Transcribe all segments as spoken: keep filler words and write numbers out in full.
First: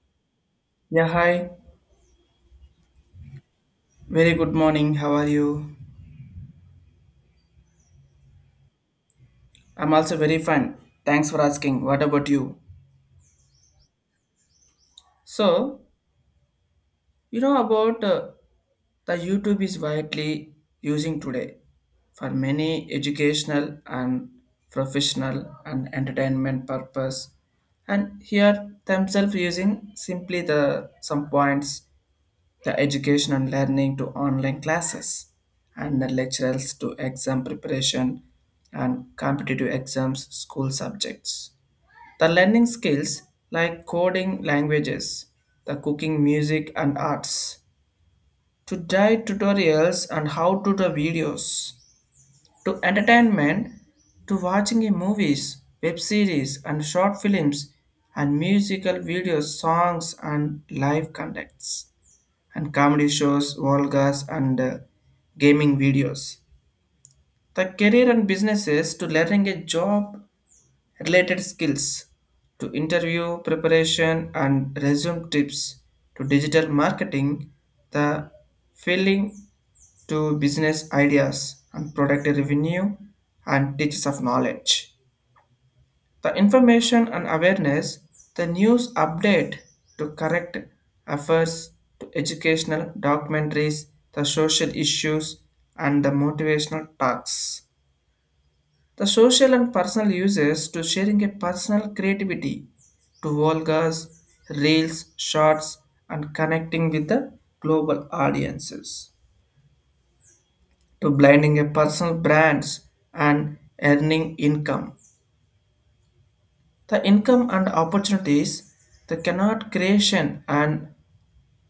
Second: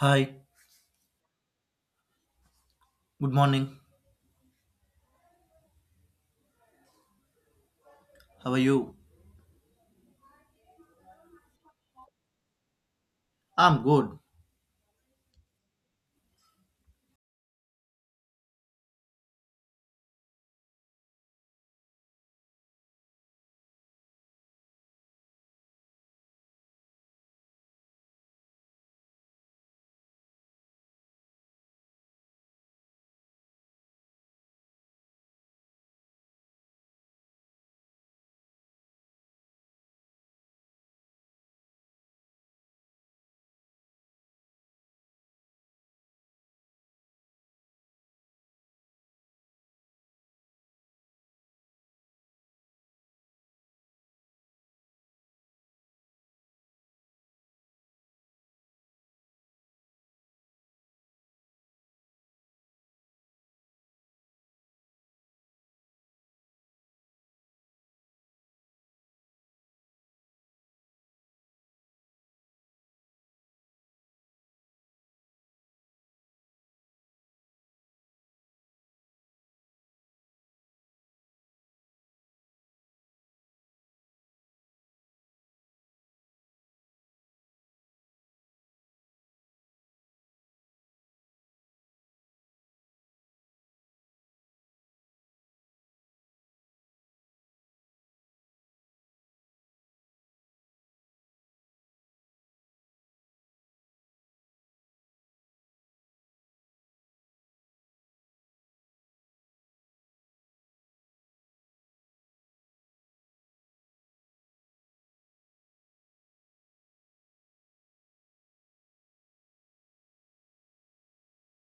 Hi, Yeah, hi. good morning. Very good morning. How are you? How are you? I'm also very fine. Thanks for asking. What about you? I'm good. So, you know about uh, the YouTube is widely using today for many educational and professional and entertainment purpose, and here themselves using simply the some points, the education and learning to online classes, and the lecturers to exam preparation and competitive exams school subjects. The learning skills like coding languages, the cooking, music, and arts, to diet tutorials and how to the videos, to entertainment, to watching a movies, web series, and short films, and musical videos, songs, and live conducts and comedy shows, vlogs, and uh, gaming videos. The career and businesses to learning a job related skills to interview preparation and resume tips to digital marketing, the filling to business ideas and product revenue and teachers of knowledge. The information and awareness, the news update to correct efforts to educational documentaries, the social issues, and the motivational talks. The social and personal uses to sharing a personal creativity to Volgas, reels, shorts, and connecting with the global audiences. To blending a personal brands and earning income. The income and opportunities, the cannot creation and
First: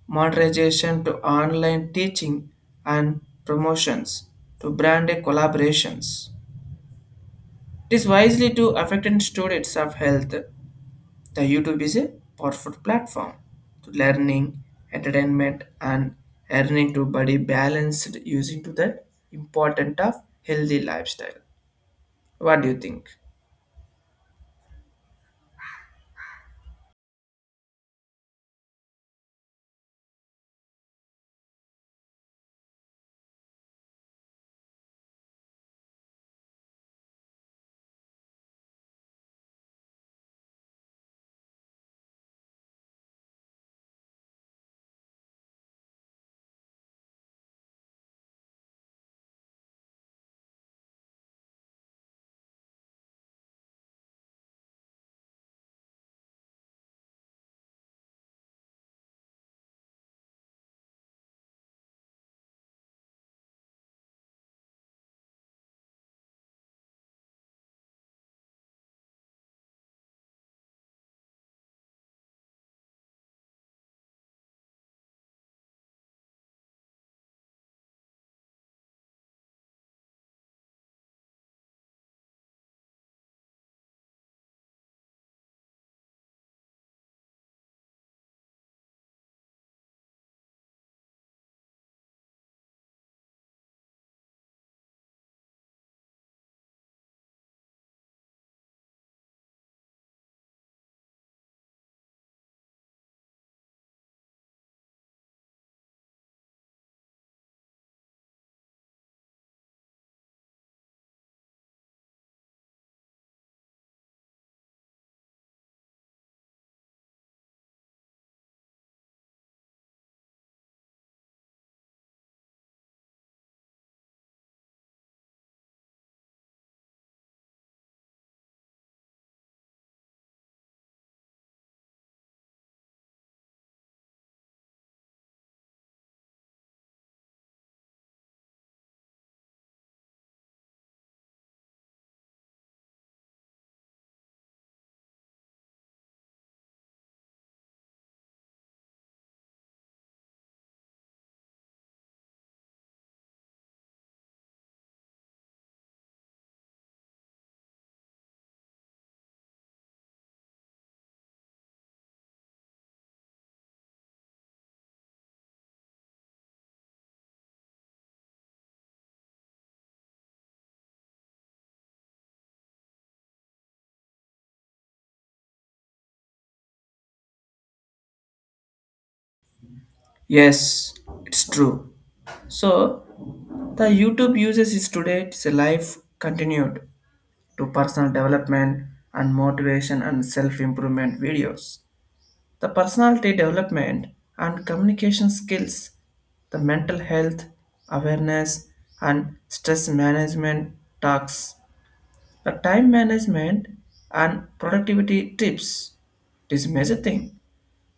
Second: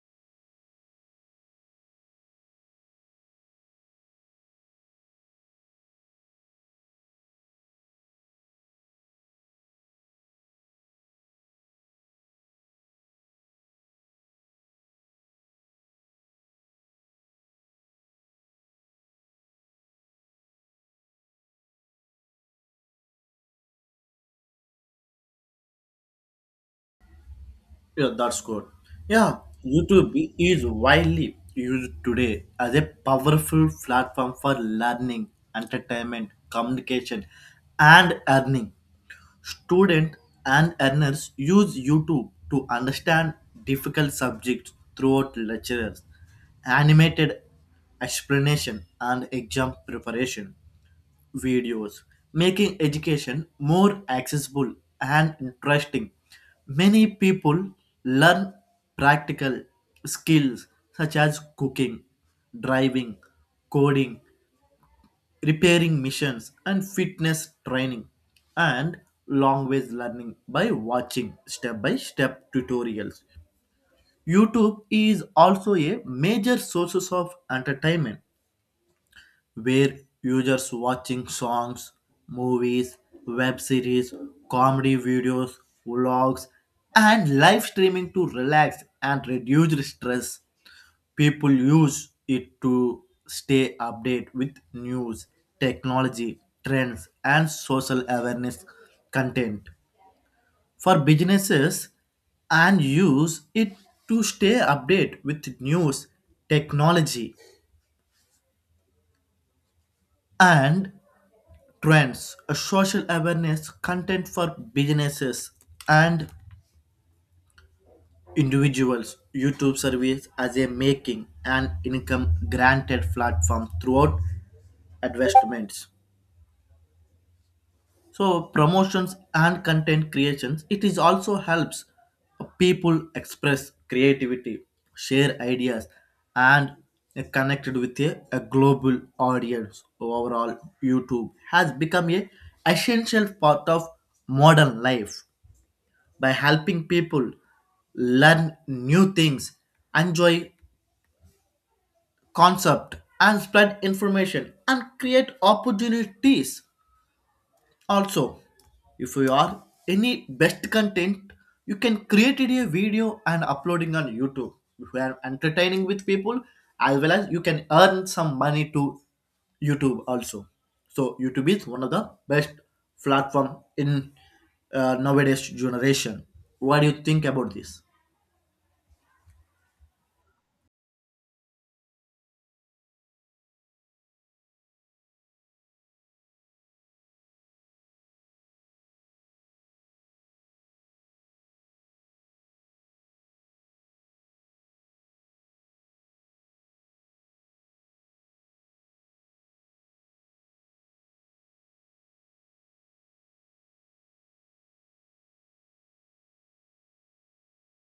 monetization to online teaching and promotions to brand collaborations. It is wisely to affected students of health. The YouTube is a powerful platform to learning, entertainment, and earning to body balanced using to the important of healthy lifestyle. What do you think? Yeah, that's good. Yeah, YouTube is widely used today as a powerful platform for learning, entertainment, communication, and earning. Students and earners use YouTube to understand difficult subjects throughout lectures, animated explanation, and exam preparation. Videos, making education more accessible and interesting. Many people learn practical skills such as cooking, driving, coding, repairing machines, and fitness training, and language learning by watching step by step tutorials. YouTube is also a major source of entertainment where users watching songs, movies, web series, comedy videos, vlogs, and live streaming to relax and reduce stress. People use it to stay updated with news, technology, trends, and social awareness content. For businesses, and use it to stay updated with news, technology, and trends, a social awareness, content for businesses and individuals. YouTube service as a making and income granted platform throughout investments. So promotions and content creations. It is also helps people express creativity, share ideas, and connected with a, a global audience. Overall, YouTube has become a essential part of modern life by helping people learn new things, enjoy concept and spread information and create opportunities. Also, if you are any best content, you can create it a video and uploading on YouTube. If you are entertaining with people, as well as you can earn some money to YouTube also. So YouTube is one of the best platform in uh, nowadays generation. What do you think about this? Yes, it's true. So, the YouTube uses is today it's a life continued to personal development and motivation and self-improvement videos. The personality development and communication skills, the mental health awareness and stress management talks, the time management and productivity tips. It is major thing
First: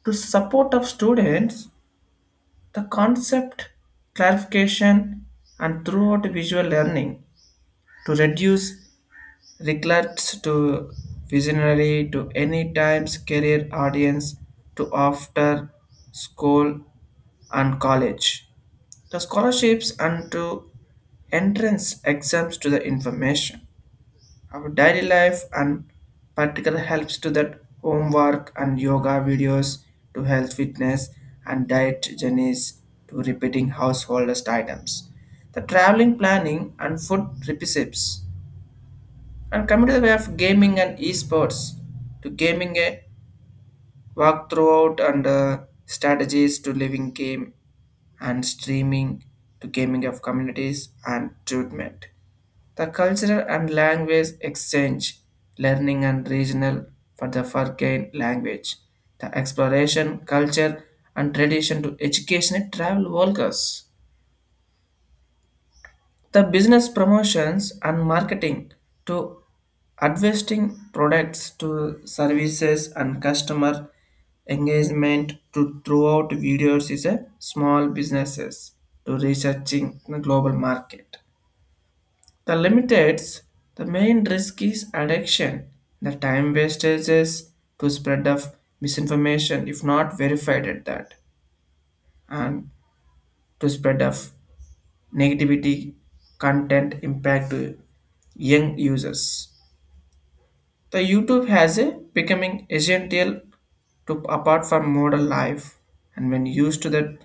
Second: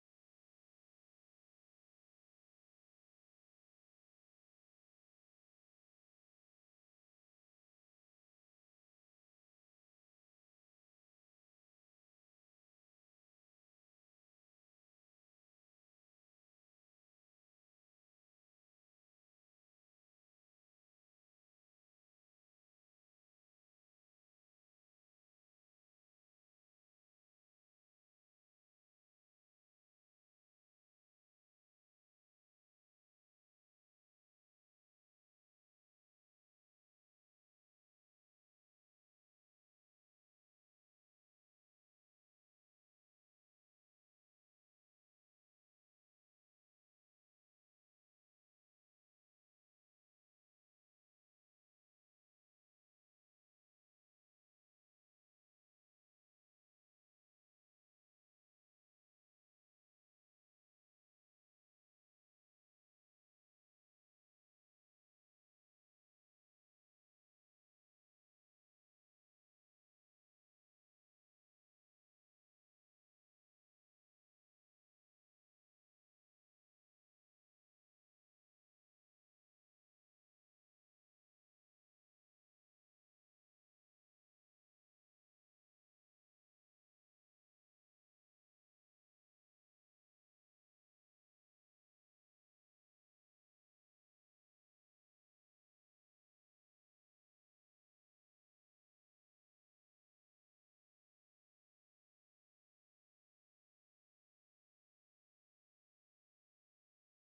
to support of students, the concept clarification and throughout visual learning to reduce regrets to visionary to any times career audience to after school and college. The scholarships and to entrance exams to the information. Our daily life and particular helps to that homework and yoga videos to health fitness and diet journeys to repeating householders items. The traveling planning and food recipes and coming to the way of gaming and esports to gaming a walk throughout and uh, strategies to living game and streaming to gaming of communities and treatment. The cultural and language exchange, learning and regional for the foreign language, the exploration, culture and tradition to educational travel workers. The business promotions and marketing to advertising products to services and customer engagement to throughout videos is a small businesses to researching the global market. The limiteds, the main risk is addiction, the time wastages to spread of misinformation if not verified at that, and to spread of negativity content impact to young users. The YouTube has a becoming essential to apart from modern life and when used to that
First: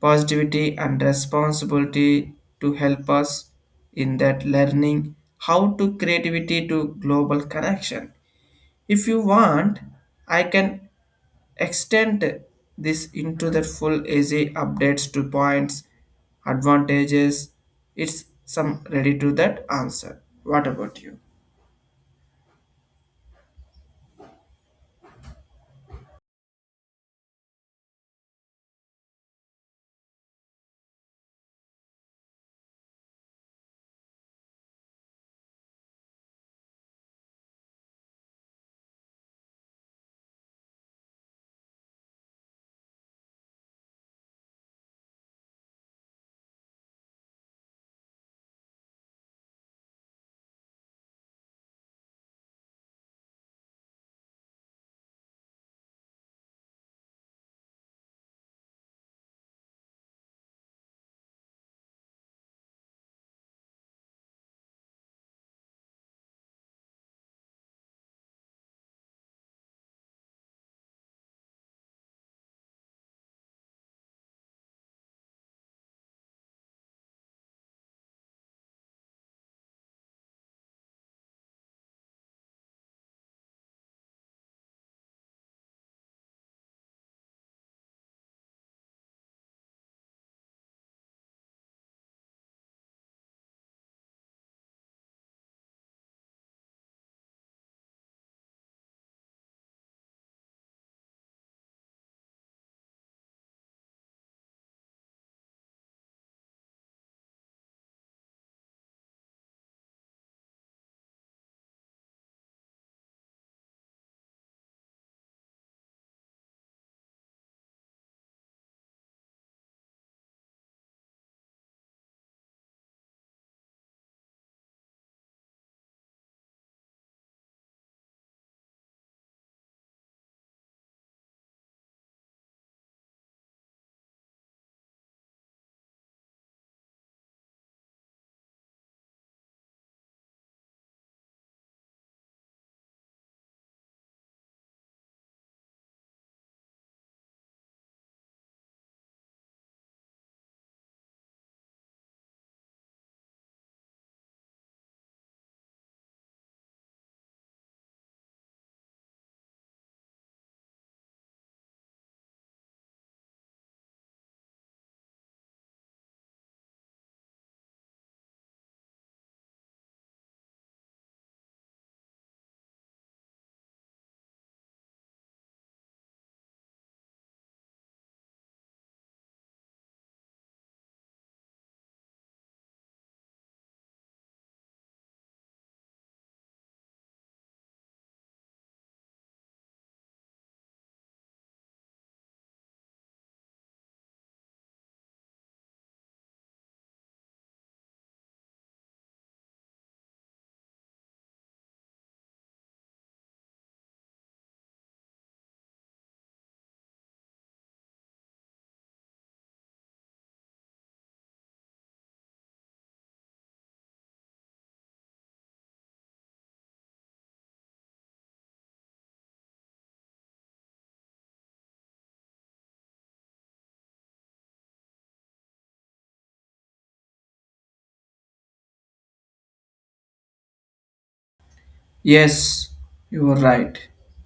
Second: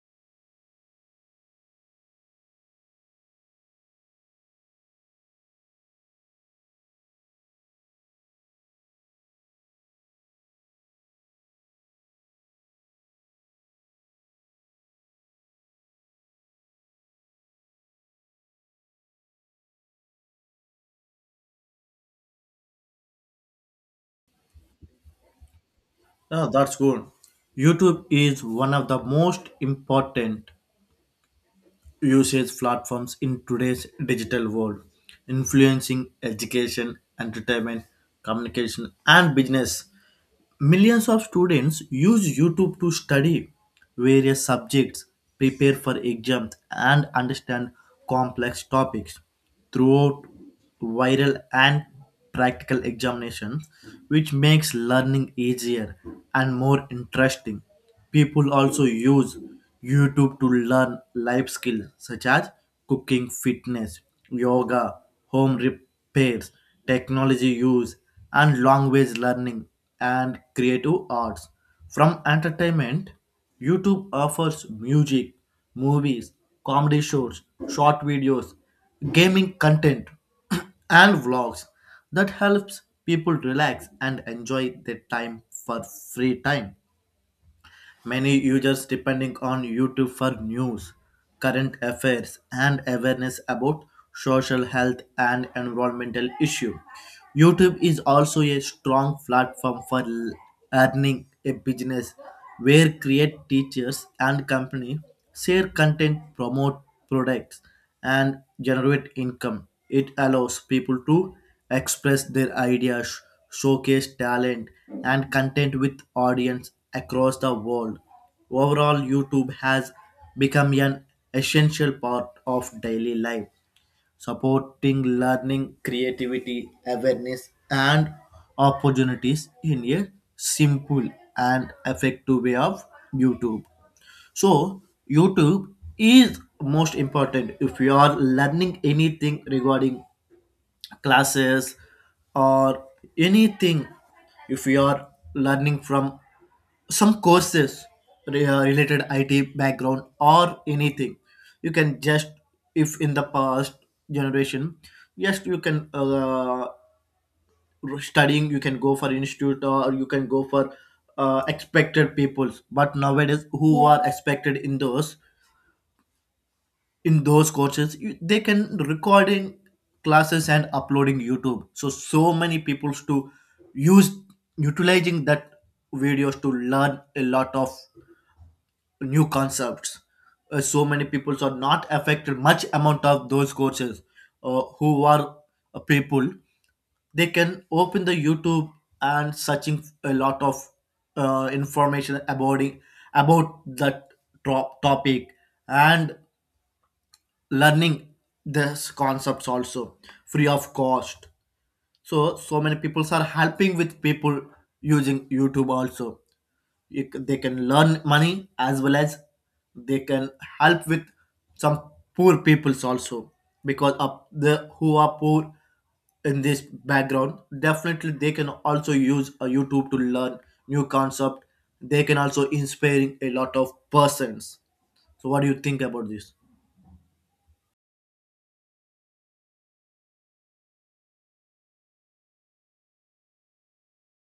positivity and responsibility to help us in that learning how to creativity to global connection. If you want, I can extend this into the full easy updates to points, advantages. It's some ready to that answer. What about you? Yeah, that's good. YouTube is one of the most important usage platforms in today's digital world, influencing education, entertainment, communication, and business. Millions of students use YouTube to study various subjects, prepare for exams, and understand complex topics throughout viral and practical examinations, which makes learning easier and more interesting. People also use YouTube to learn life skills such as cooking, fitness, yoga, home repairs, technology use, and language learning and creative arts. From entertainment, YouTube offers music, movies, comedy shows, short videos, gaming content, and vlogs that helps people relax and enjoy their time for free time. Many users depending on YouTube for news, current affairs, and awareness about social health and environmental issues. YouTube is also a strong platform for l- earning a business where create teachers and company share content, promote products, and generate income. It allows people to express their ideas showcase talent and content with audience across the world. Overall, YouTube has become an essential part of daily life, supporting learning, creativity, awareness, and opportunities in a simple and effective way of YouTube. So, YouTube is most important if you are learning anything regarding classes or anything if you are learning from some courses re- uh, related I T background or anything. You can just, if in the past generation, yes, you can uh, studying, you can go for institute or you can go for uh, expected peoples. But nowadays, who are expected in those? In those courses you, they can recording classes and uploading youtube so so many peoples to use utilizing that videos to learn a lot of new concepts. Uh, so many peoples are not affected much amount of those courses, uh, who are uh, people they can open the youtube and searching a lot of uh, information about it- about that tro- topic and learning this concepts also free of cost, so so many people are helping with people using youtube also. You c- they can learn money as well as they can help with some poor peoples also because of the who are poor in this background definitely they can also use a youtube to learn new concept. They can also inspiring a lot of persons. So what do you think about this? Yes, you are right.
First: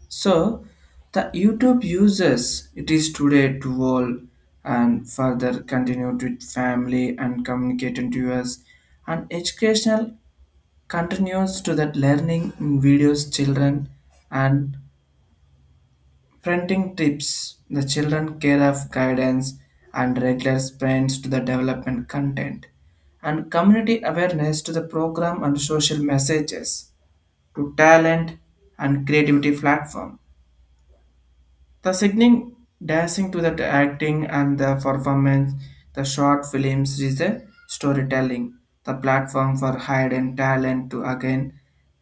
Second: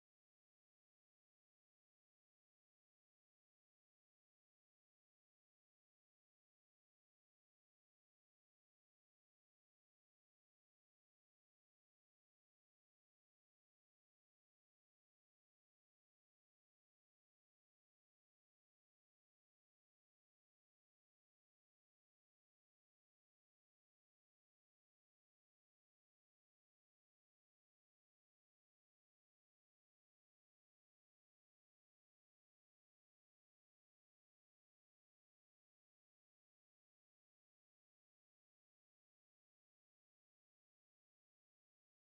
So, the YouTube users it is today to all and further continued with family and communicating to us and educational continues to that learning in videos children and parenting tips, the children care of guidance and regular sprints to the development content and community awareness to the program and social messages to talent and creativity platform, the singing, dancing to the acting and the performance, the short films is a storytelling, the platform for hidden talent to again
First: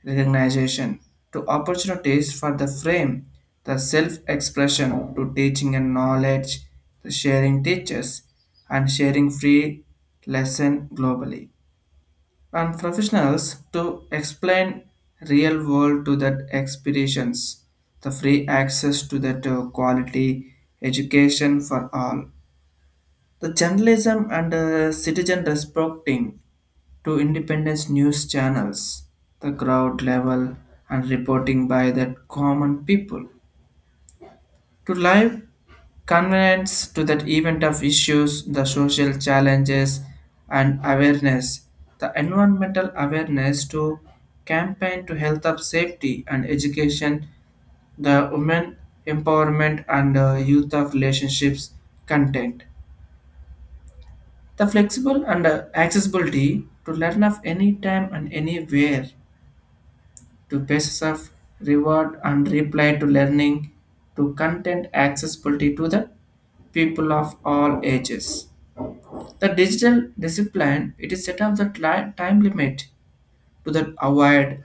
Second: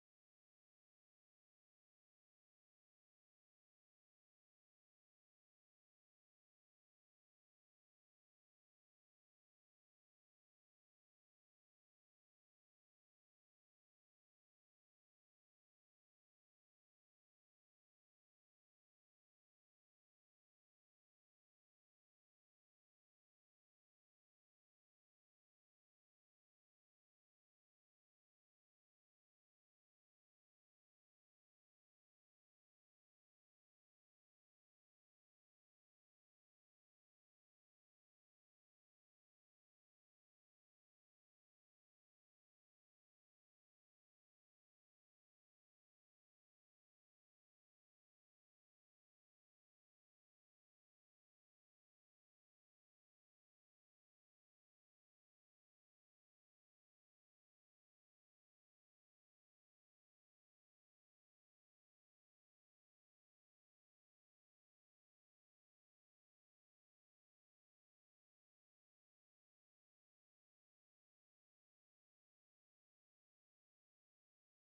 recognition, to opportunities for the frame, the self-expression to teaching and knowledge, the sharing teachers, and sharing free lesson globally and professionals to explain real world to that expeditions, the free access to that uh, quality education for all, the journalism and uh, citizen respecting to independence news channels, the crowd level and reporting by that common people to live convenience to that event of issues, the social challenges and awareness, the environmental awareness to campaign to health of safety and education, the women empowerment and uh, youth of relationships content. The flexible and uh, accessibility to learn of any time and anywhere to basis of reward and reply to learning to content accessibility to the people of all ages. The digital discipline it is set up the tli- time limit to the avoid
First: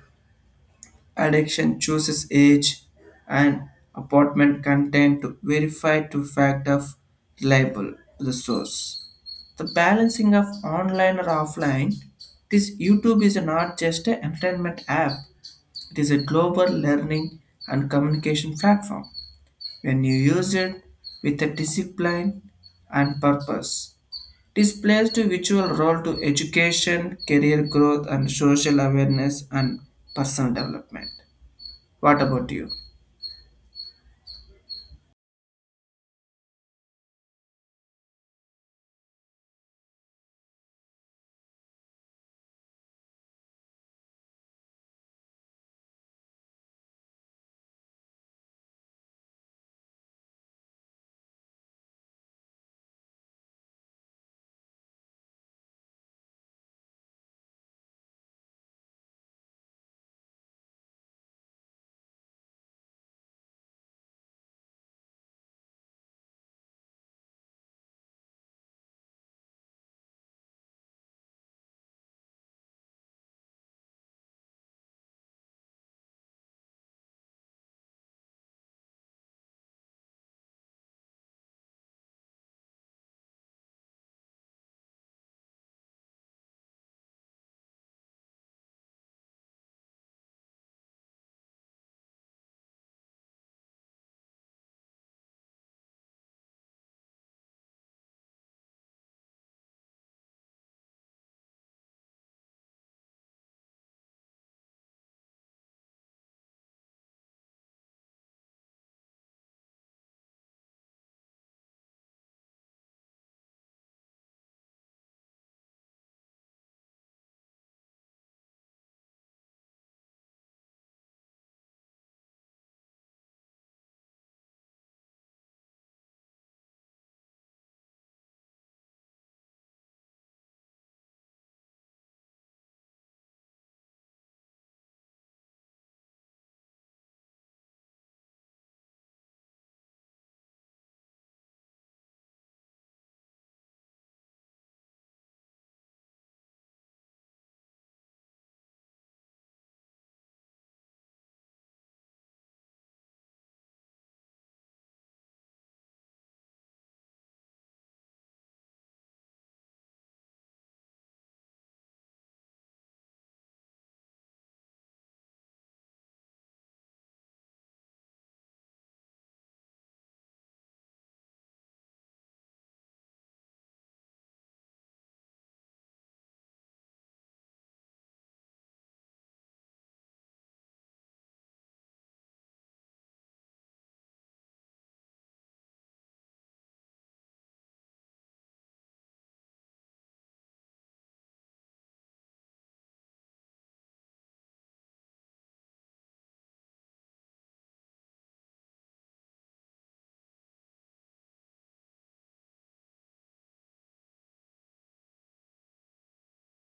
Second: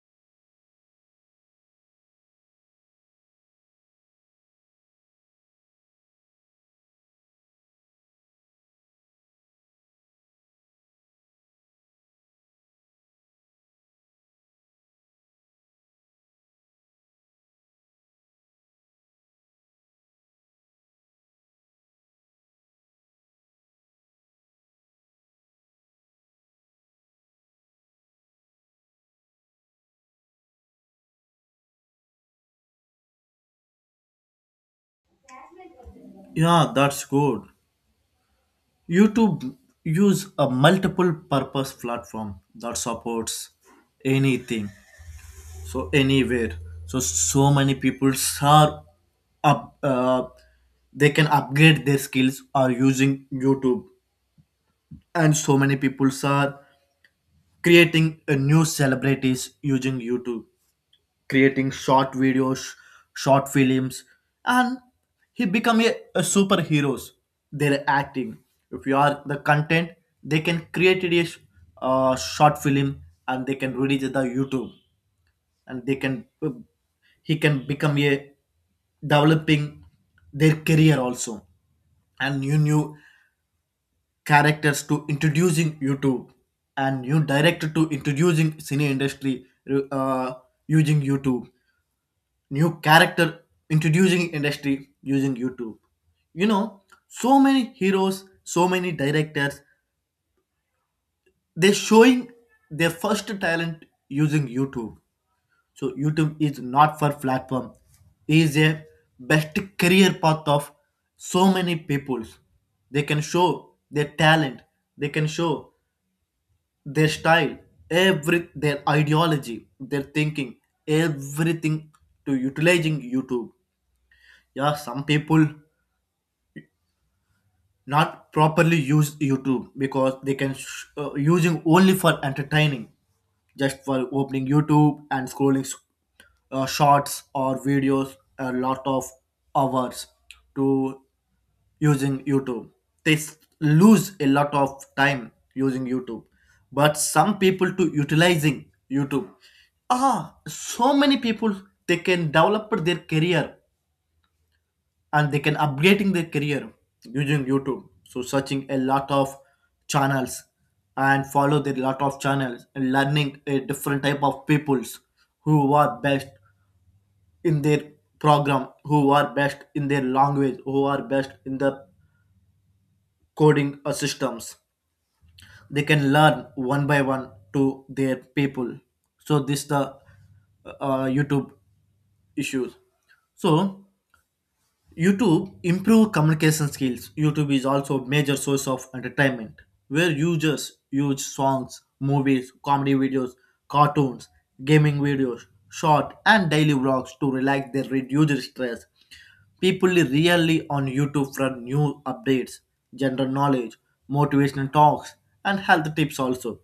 addiction chooses age and apartment content to verify to fact of reliable the source. The balancing of online or offline, this YouTube is not just an entertainment app, it is a global learning and communication platform. When you use it with a discipline and purpose, this plays a virtual role to education, career growth, and social awareness and personal development. What about you? Yeah, that's good. YouTube use a multiple purpose platform that supports anything so anywhere, so so many people are up uh, they can upgrade their skills are using YouTube, and so many people are creating a new celebrities using YouTube creating short videos, short films, and he become a, a superheroes. They're acting. If you are the content, they can create it yes, a sh- uh, short film and they can release it on YouTube and they can he can become a developing their career also and new new characters to introducing YouTube and new director to introducing cine industry uh, using YouTube new character introducing industry using YouTube. You know, so many heroes, so many directors, they're showing their first talent using YouTube. So YouTube is not for platform, is a best career path of so many peoples. They can show their talent, they can show their style, every their ideology, their thinking, everything to utilizing YouTube. Yeah, some people not properly use YouTube because they can sh- uh, using only for entertaining, just for opening YouTube and scrolling s- uh, shorts or videos a lot of hours to using YouTube. They s- lose a lot of time using YouTube, but some people to utilizing YouTube. Ah, so many people they can develop their career and they can upgrading their career using youtube, so searching a lot of channels and follow their lot of channels and learning a different type of peoples who are best in their program, who are best in their language, who are best in the coding uh, systems. They can learn one by one to their people. So this the uh, youtube issues. So YouTube improve communication skills. YouTube is also a major source of entertainment where users use songs, movies, comedy videos, cartoons, gaming videos, short and daily vlogs to relax their reduce stress. People really on YouTube for new updates, general knowledge, motivational talks, and health tips also,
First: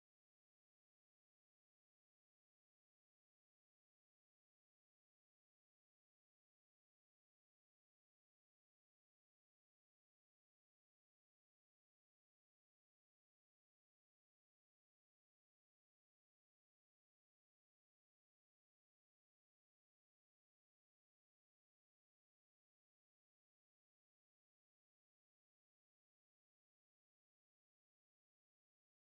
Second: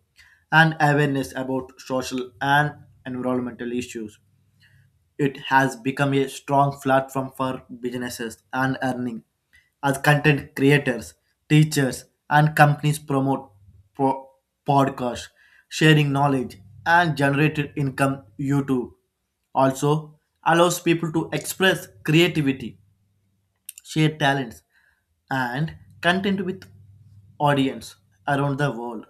and awareness about social and environmental issues. It has become a strong platform for businesses and earning as content creators, teachers, and companies promote pro- podcasts, sharing knowledge, and generated income. YouTube also allows people to express creativity share talents, and content with audience around the world.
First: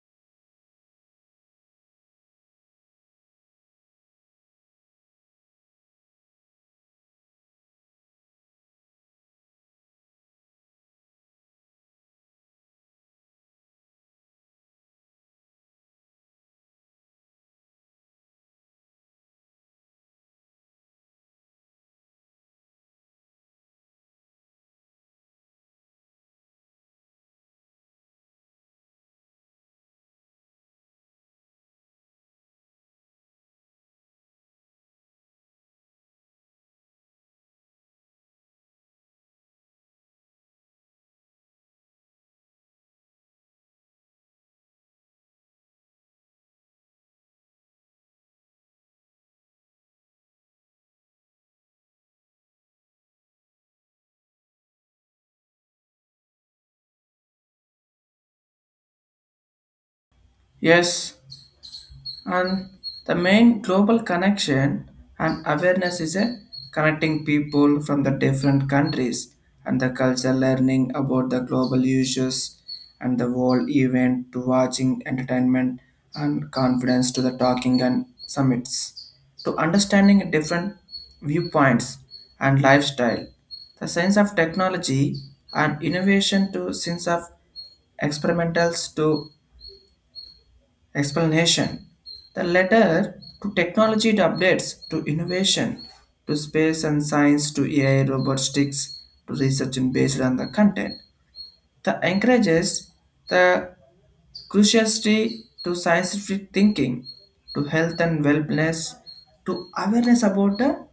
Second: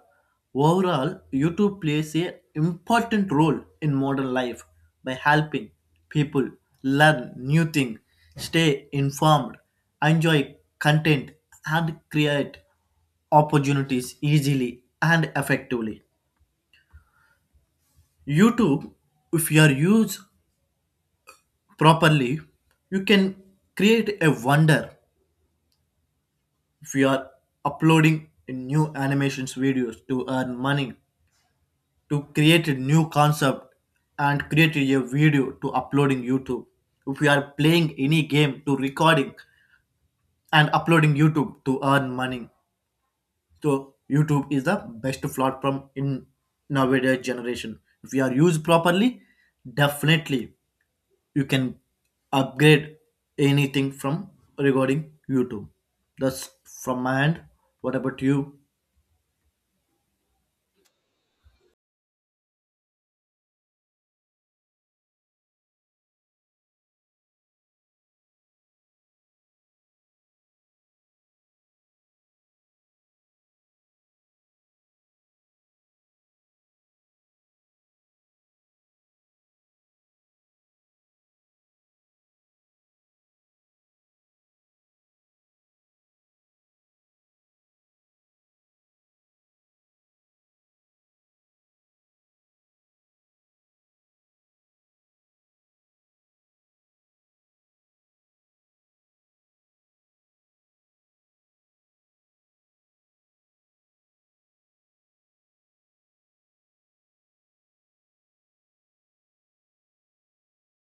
Overall, YouTube plays a important role in modern life by helping people learn new things, stay informed, enjoy content, and create opportunities easily and effectively. YouTube, if you are used properly, you can create a wonder. If you are uploading new animations videos to earn money, to create a new concept and create a video to uploading youtube, if you are playing any game to recording and uploading youtube to earn money, so youtube is the best platform in nowadays generation. If you are used properly, definitely you can upgrade anything from regarding youtube. That's from my end. What about you? Yes. And the main global connection and awareness is a connecting people from the different countries and the culture learning about the global issues and the world event to watching entertainment and confidence to the talking and summits to understanding different viewpoints and lifestyle, the sense of technology and innovation to sense of experimentals to explanation, the letter to technology to updates to innovation to space and science to A I robotics to research and based on the content. The encourages the curiosity to scientific thinking to health and wellness to awareness about the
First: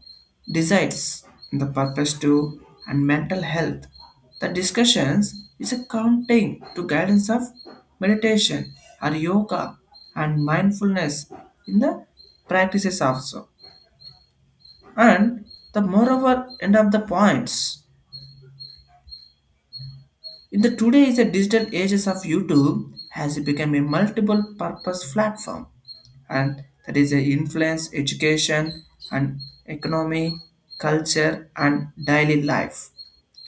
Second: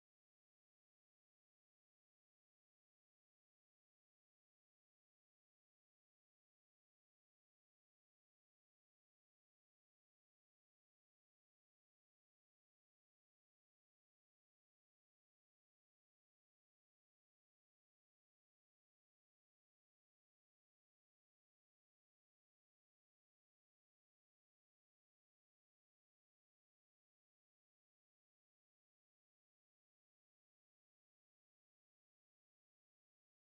desires, the purpose to and mental health the discussions is a counting to guidance of meditation or yoga and mindfulness in the practices also and the moreover end of the points. In the today's digital ages of YouTube has become a multiple purpose platform, and that is a influence education and economy, culture and daily life.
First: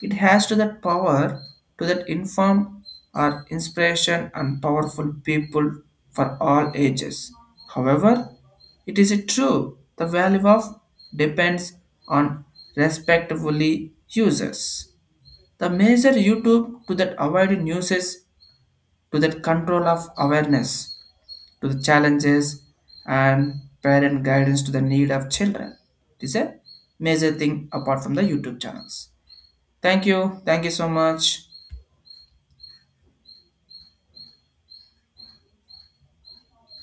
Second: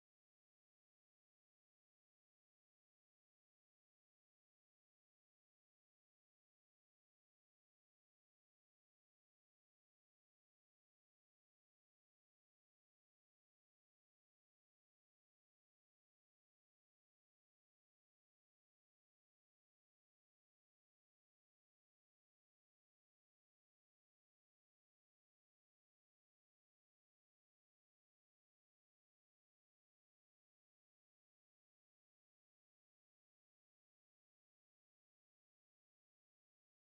It has to that power to that inform or inspiration and powerful people for all ages. However, it is a true the value of depends on respectively users. The major YouTube to that avoid uses to that control of awareness to the challenges and parent guidance to the need of children. It is a major thing apart from the YouTube channels. Thank you. Thank you so much.